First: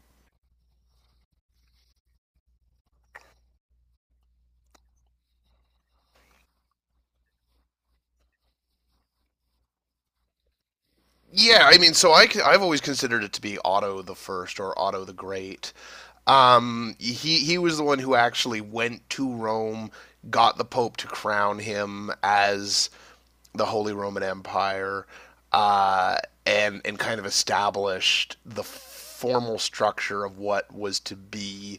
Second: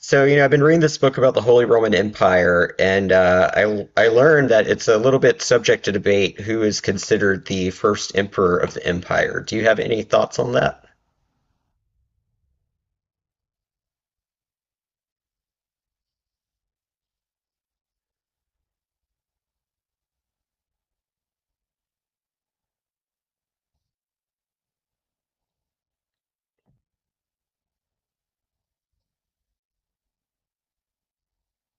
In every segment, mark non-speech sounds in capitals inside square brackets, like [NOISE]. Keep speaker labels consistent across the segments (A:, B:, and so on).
A: So, I've been reading this book about the Holy Roman Empire, and I learned that it's a little bit subject to debate who is considered the first emperor of the empire. Do you have any thoughts on that?
B: Yeah, I mean, so I have always considered it to be Otto the First or Otto the Great. He was the one who actually went to Rome, got the Pope to crown him as the Holy Roman Empire, uh, and kind of established the formal structure of what was to be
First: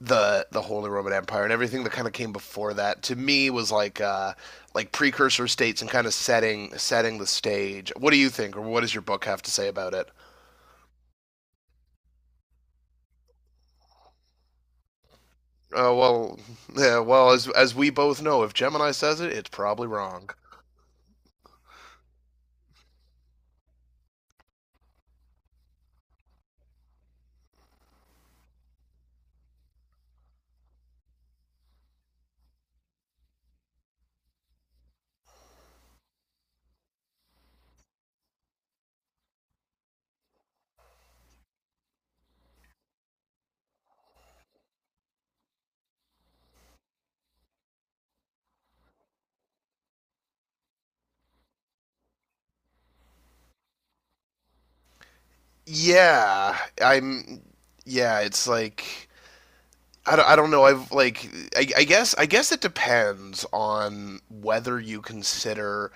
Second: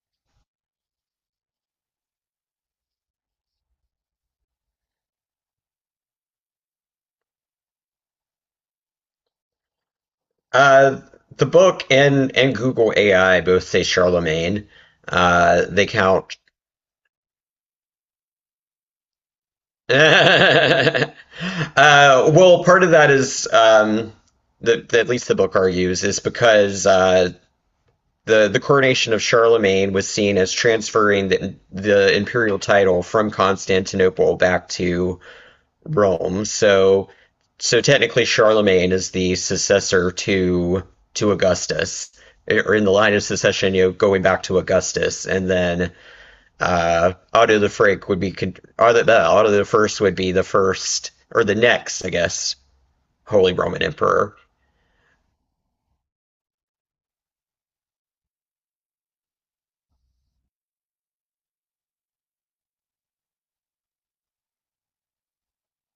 B: the Holy Roman Empire, and everything that kind of came before that to me was like precursor states and kind of setting the stage. What do you think, or what does your book have to say about it?
A: Uh, the book and Google AI both say Charlemagne. They
B: Uh,
A: count.
B: well, yeah, well, as we both know, if Gemini says it, it's probably
A: [LAUGHS]
B: wrong.
A: uh, well, part of that is that at least the book argues is because the coronation of Charlemagne was seen as transferring the imperial title from Constantinople back to Rome. So technically Charlemagne is the successor to Augustus, or in the line of succession, going back to Augustus, and then Otto the Frank would be Otto, Otto the First would be the first or the next, I guess, Holy Roman Emperor.
B: Yeah, I'm. Yeah, it's like I don't know. I guess it depends on whether you consider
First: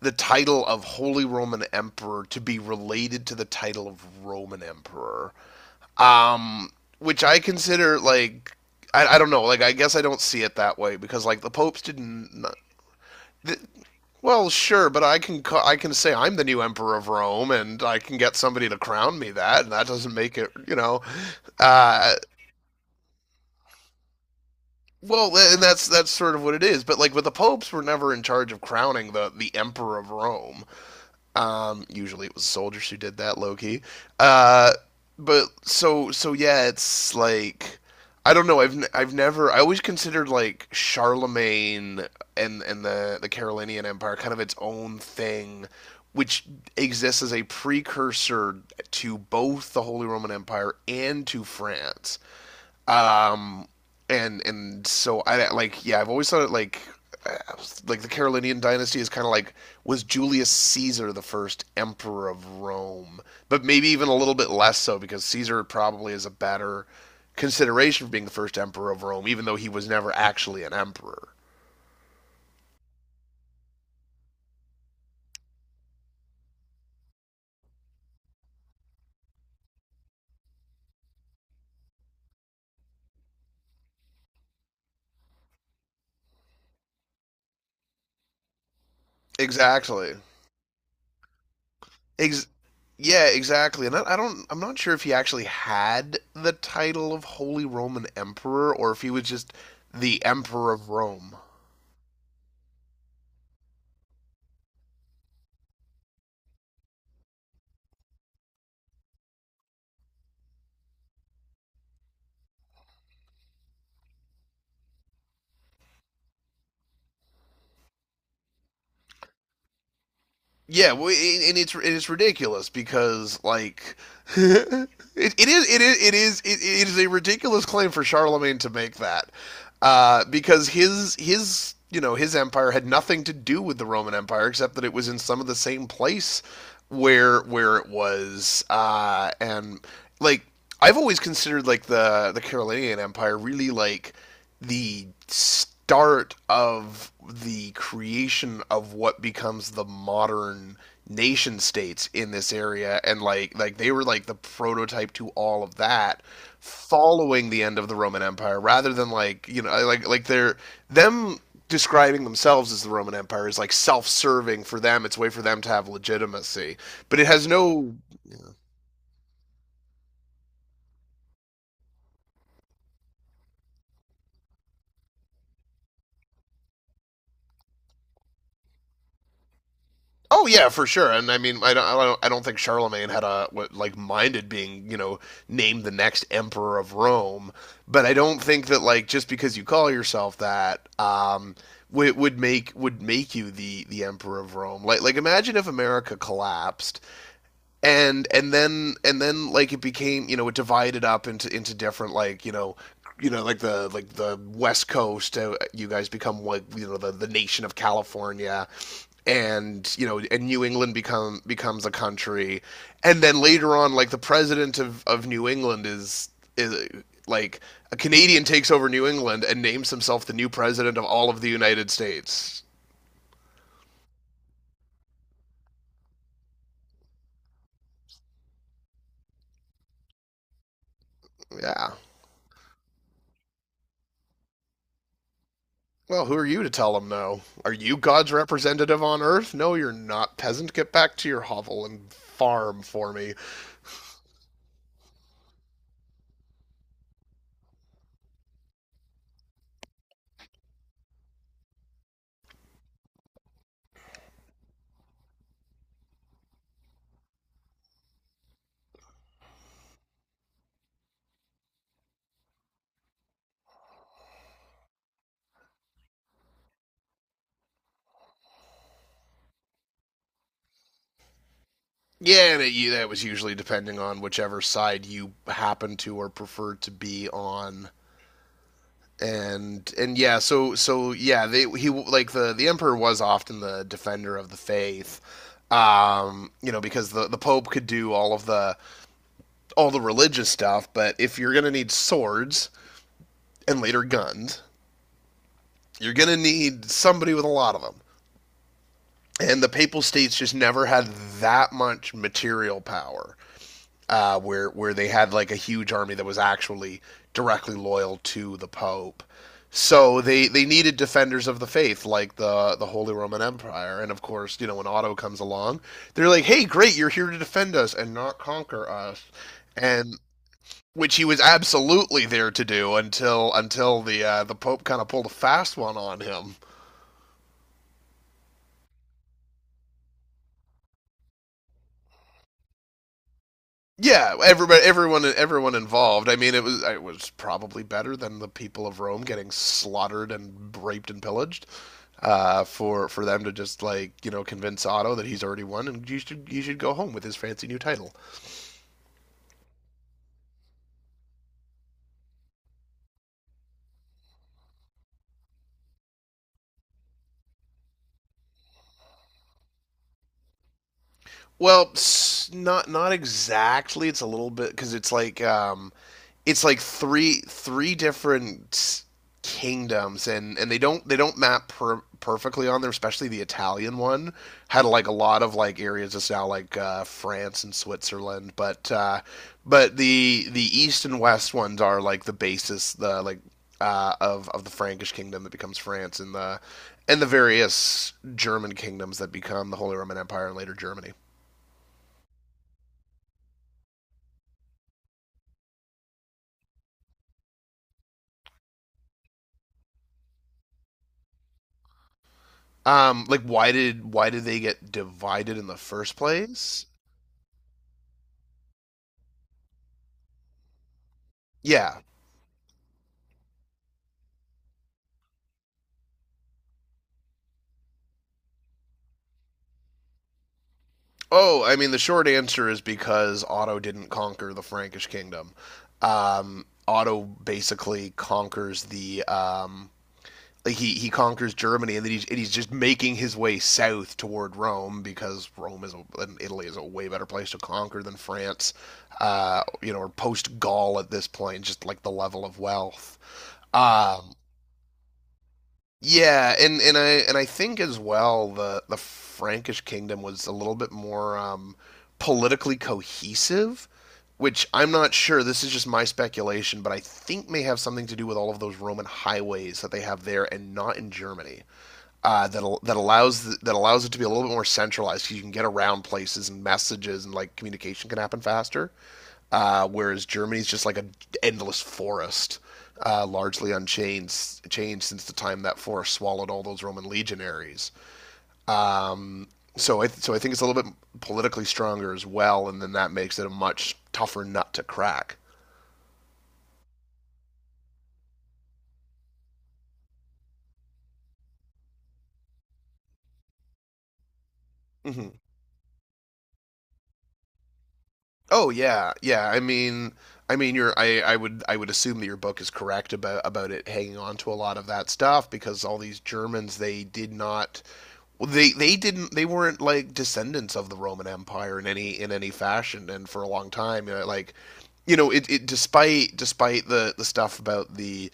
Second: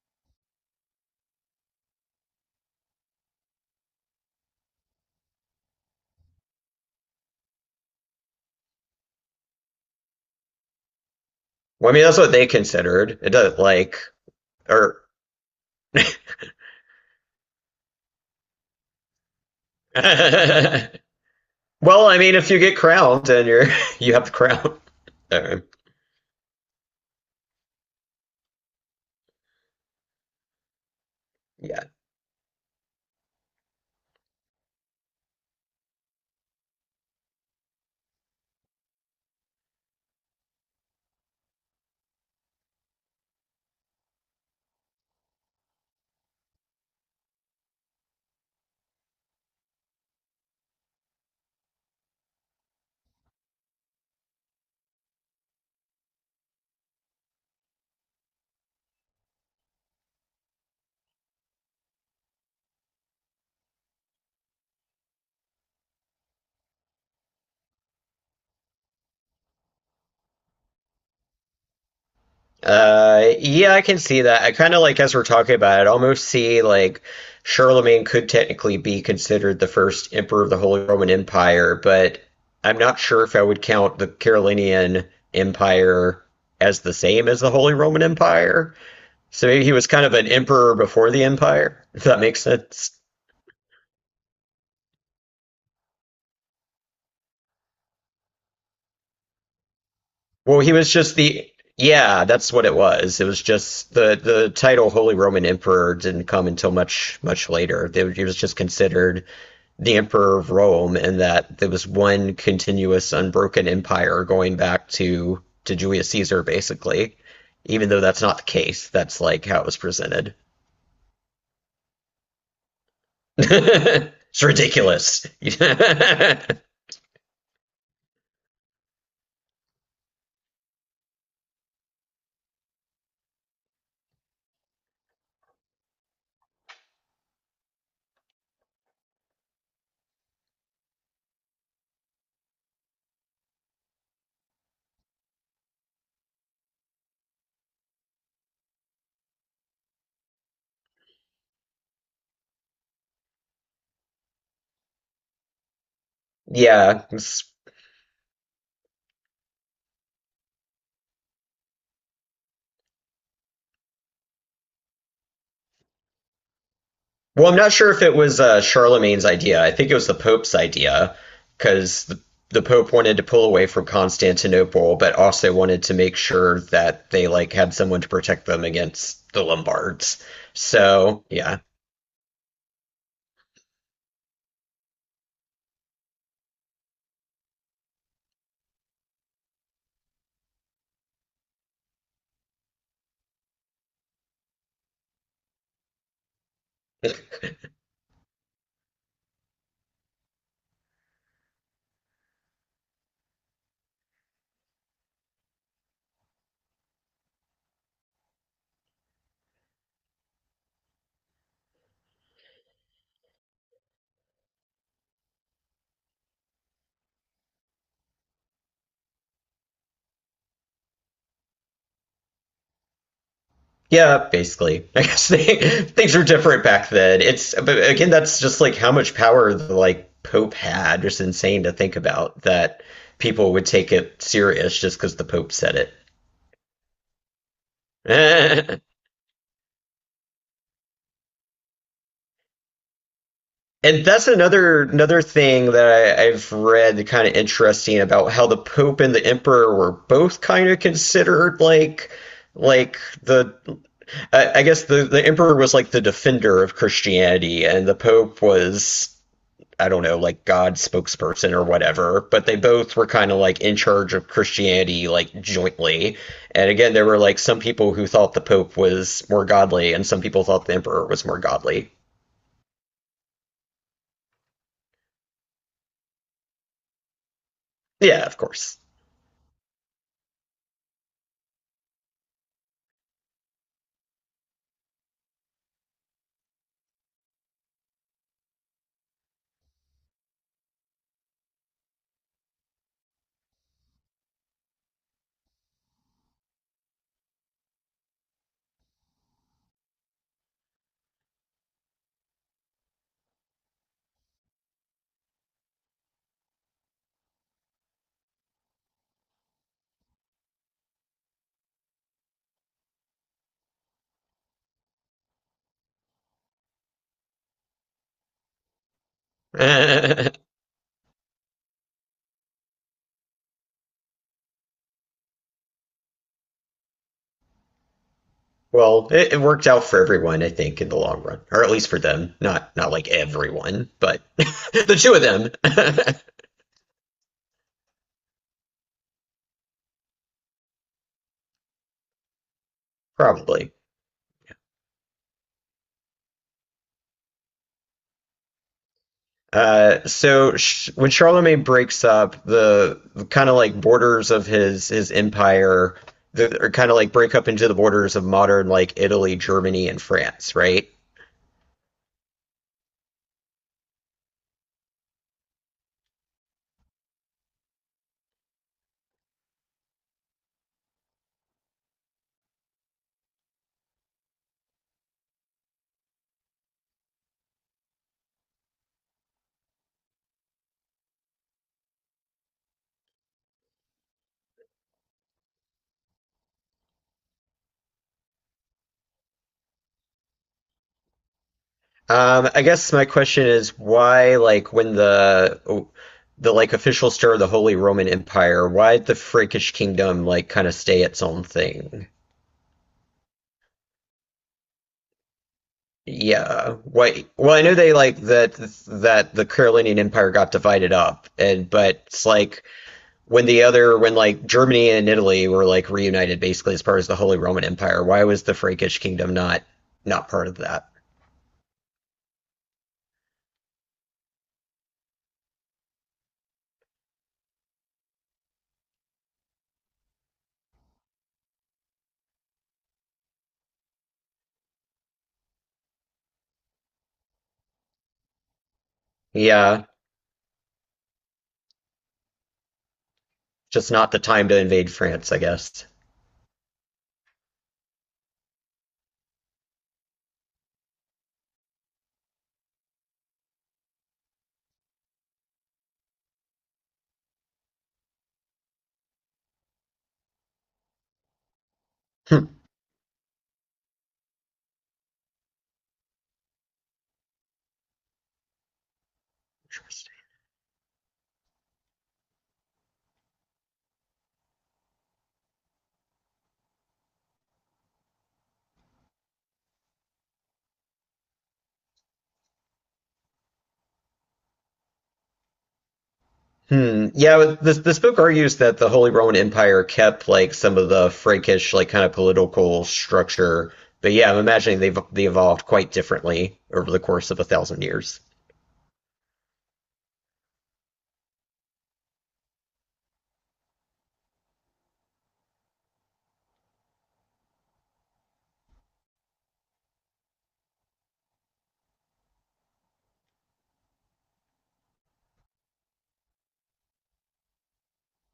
B: the title of Holy Roman Emperor to be related to the title of Roman Emperor, um, which I consider like I don't know. Like I guess I don't see it that way because like the popes
A: Well, I mean, that's what
B: didn't.
A: they considered. It
B: th-
A: doesn't like,
B: well, sure,
A: or
B: but I can say I'm the new emperor of Rome, and I can get somebody to crown me that, and that
A: [LAUGHS]
B: doesn't make it,
A: well,
B: Uh,
A: I mean, if you get crowned, then you're [LAUGHS] you have the crown. [LAUGHS]
B: Well,
A: Uh,
B: and that's sort of what it is. But like, but the popes were never in charge of crowning the emperor of Rome.
A: yeah.
B: Usually, it was soldiers who did that, low key. Uh, but so yeah, it's like I don't know. I've I I've never. I always considered like Charlemagne and the Carolinian Empire kind of its own thing, which exists as a precursor to both the Holy Roman Empire and to France. Um, and so I like yeah, I've always thought it uh, like the Carolinian dynasty is kind of like was Julius Caesar the first emperor of Rome, but maybe even a little bit less so because Caesar probably is a better consideration for being the first emperor of Rome, even though he was never actually an emperor.
A: Yeah, I can see that. I kind of like, as we're talking about it, almost see like Charlemagne could technically be considered the first emperor of the Holy Roman Empire, but I'm not sure if I would count the Carolingian Empire as the same as the Holy Roman Empire. So maybe he was kind of
B: Exactly.
A: an emperor before the empire, [LAUGHS] if that makes
B: Ex-
A: sense.
B: yeah, exactly. And I'm not sure if he actually had the title of Holy Roman Emperor or if he was just the
A: Well,
B: Emperor
A: he was
B: of
A: just
B: Rome.
A: the, yeah, that's what it was. It was just the title Holy Roman Emperor didn't come until much much later. They- He was just considered the Emperor of Rome, and that there was one continuous, unbroken empire going back to Julius Caesar, basically. Even though that's not the case, that's like how it was presented.
B: Yeah, well, and it's ridiculous
A: [LAUGHS]
B: because like [LAUGHS]
A: It's
B: it,
A: ridiculous. [LAUGHS] Yeah.
B: it is a ridiculous claim for Charlemagne to make that because his you know his empire had nothing to do with the Roman Empire except that it was in some of the same place where it was and like I've always considered like the Carolinian Empire really like the start of the creation of what becomes the modern nation states in this area, and like they were like the prototype to all of that following the end of the Roman Empire, rather than like you know like they're them describing themselves as the Roman Empire is like self-serving for them. It's a way for them to have legitimacy, but it has
A: Well, I'm not sure
B: no.
A: if it was Charlemagne's idea. I think it was the Pope's idea because the Pope wanted to pull away from Constantinople, but also wanted to make sure that they like had someone to protect them against the Lombards.
B: Oh yeah, for sure.
A: So,
B: And I mean,
A: yeah.
B: I don't think Charlemagne had a what, like minded being, you know, named the next emperor of Rome. But I don't think that like just because you call yourself that, would make you the emperor of Rome. Like imagine if America collapsed and then like it became, you know, it divided up into different, like you know, you know like the west coast, you guys become like you know the nation of California, and you know, and New England becomes a country, and then later on like the president of New England is is like a Canadian takes over New England and names himself the new president of all of the United States.
A: Yeah, basically. [LAUGHS] I guess they, [LAUGHS] things were different back then. It's, but again, that's just like how much power the like Pope had. It's insane to
B: Yeah.
A: think about that people would take it serious just because the Pope said
B: Well, who are you to tell him? No? Are you God's
A: it. [LAUGHS]
B: representative on Earth? No, you're not, peasant. Get back to your hovel and farm for me.
A: And that's another thing that I've read, kind of interesting, about how the Pope and the Emperor were both kind of considered like the, I guess the Emperor was like the defender of Christianity and the Pope was, I don't know, like God's spokesperson or whatever, but they both were kind of like in charge of Christianity, like jointly. And again, there were like some people who thought the Pope was more godly, and some people thought the Emperor was more godly.
B: Yeah, and it, that was usually depending on whichever side you happen to or preferred to be on.
A: Yeah, of course.
B: And so yeah, they he like the emperor was often the defender of the faith, you know, because the Pope could do all of the all the religious stuff, but if you're gonna need swords and later guns, you're gonna need somebody with a lot of them. And the Papal States just never had that much material power, where they had like a huge army that was actually directly loyal to the Pope. So they needed defenders of the faith like the Holy Roman Empire, and of course, you know, when Otto comes along, they're like, "Hey, great, you're here to defend us and not conquer us,"
A: [LAUGHS]
B: and
A: Well,
B: which he was absolutely there to do until the Pope kind of pulled a fast one on him.
A: it worked out for everyone, I think, in the long run, or at least for them. Not like everyone, but
B: Yeah,
A: [LAUGHS]
B: everybody,
A: the two of
B: everyone,
A: them,
B: everyone involved. I mean, it was probably better than the people of Rome getting slaughtered and raped and pillaged. Uh, for
A: [LAUGHS]
B: for them to
A: probably.
B: just like you know convince Otto that he's already won and you should go home with his fancy new title.
A: So sh when Charlemagne breaks up the kind of like borders of his empire, the, are kind of like break up into the borders of modern like Italy, Germany, and France, right?
B: Well, not exactly. It's a little bit because it's like three different kingdoms, and they don't map perfectly on there, especially the Italian one had like a lot of like areas just now like France and Switzerland, but the east and west ones are like the basis, the like of the Frankish kingdom that becomes France, and the various German kingdoms that become the Holy Roman Empire and later Germany.
A: I guess my question is why, like, when the like official star of the Holy Roman Empire, why did the Frankish kingdom like kind of stay its own thing?
B: Um, like why did they get divided in the first
A: Yeah.
B: place.
A: Why? Well, I know they like that the Carolinian Empire got divided up, and
B: Yeah.
A: but it's like when the other when like Germany and Italy were like reunited basically as part of the Holy Roman Empire, why was the Frankish kingdom not part of that?
B: Oh, I mean, the short answer is because Otto didn't conquer the Frankish kingdom. Otto basically conquers the. Like he conquers Germany, and then he's just making his way south toward Rome because Rome is and Italy is a way better place to conquer than France,
A: Yeah,
B: you know, or post Gaul at this point, just like the level of wealth.
A: just not the
B: Um,
A: time to invade France, I guess.
B: yeah, and I think as well the Frankish kingdom was a little bit more politically cohesive, which I'm not sure. This is just my speculation, but I think may have something to do with all of those Roman highways that they have there and not in Germany.
A: Hmm.
B: That al- that allows th- that allows it to be a little bit more centralized because you can get around places and messages, and like communication can happen faster, whereas Germany's just like an endless forest, largely unchanged changed since the time that forest swallowed all those Roman legionaries. Um, so I think it's a little bit politically stronger as well, and then that makes it a much tougher nut to crack.
A: Hmm. Yeah, this book argues that the Holy Roman Empire kept like some of the Frankish like kind of political structure, but yeah, I'm imagining they
B: Mm-hmm.
A: evolved quite differently over the course of a thousand years.
B: Oh yeah, yeah. I mean, you I would assume that your book is correct about it hanging on to a lot of that stuff because all these Germans they did not. Well, they weren't like descendants of the Roman Empire in any fashion, and for a long time, you know, like you know, it despite the stuff about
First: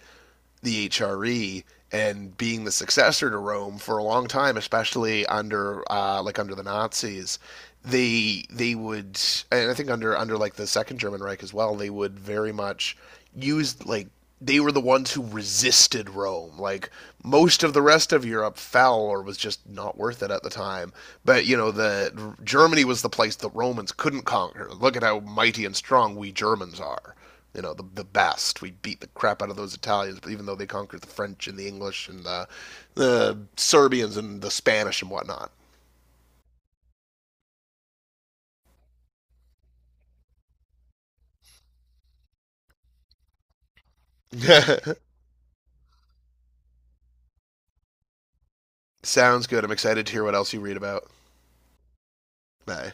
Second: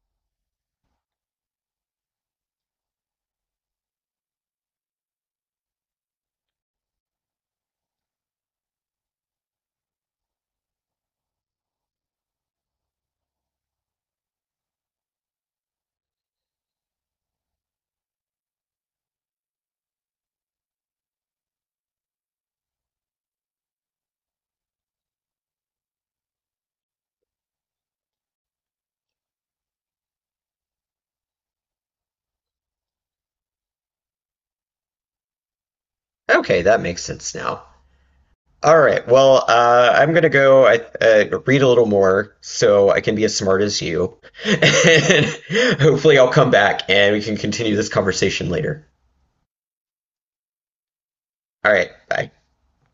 B: the HRE and being the successor to Rome for a long time, especially under like under the Nazis, they they would, and I think under like the Second German Reich as well, they would very much use like they were the ones who resisted Rome. Like most of the rest of Europe fell or was just not worth it at the time. But you know, the Germany was the place the Romans couldn't conquer. Look at how mighty and strong we Germans are, you know, the best. We beat the crap out of those Italians, but even though they conquered the French and the English and the Serbians and the Spanish and whatnot.
A: Okay, that makes sense now. All right. Well, I'm gonna go, I, read a little more so I can be as smart as you, [LAUGHS]
B: [LAUGHS]
A: and hopefully I'll come back and we can continue this conversation later.
B: Sounds good. I'm excited to hear what else you read about.
A: All right. Bye.
B: Bye.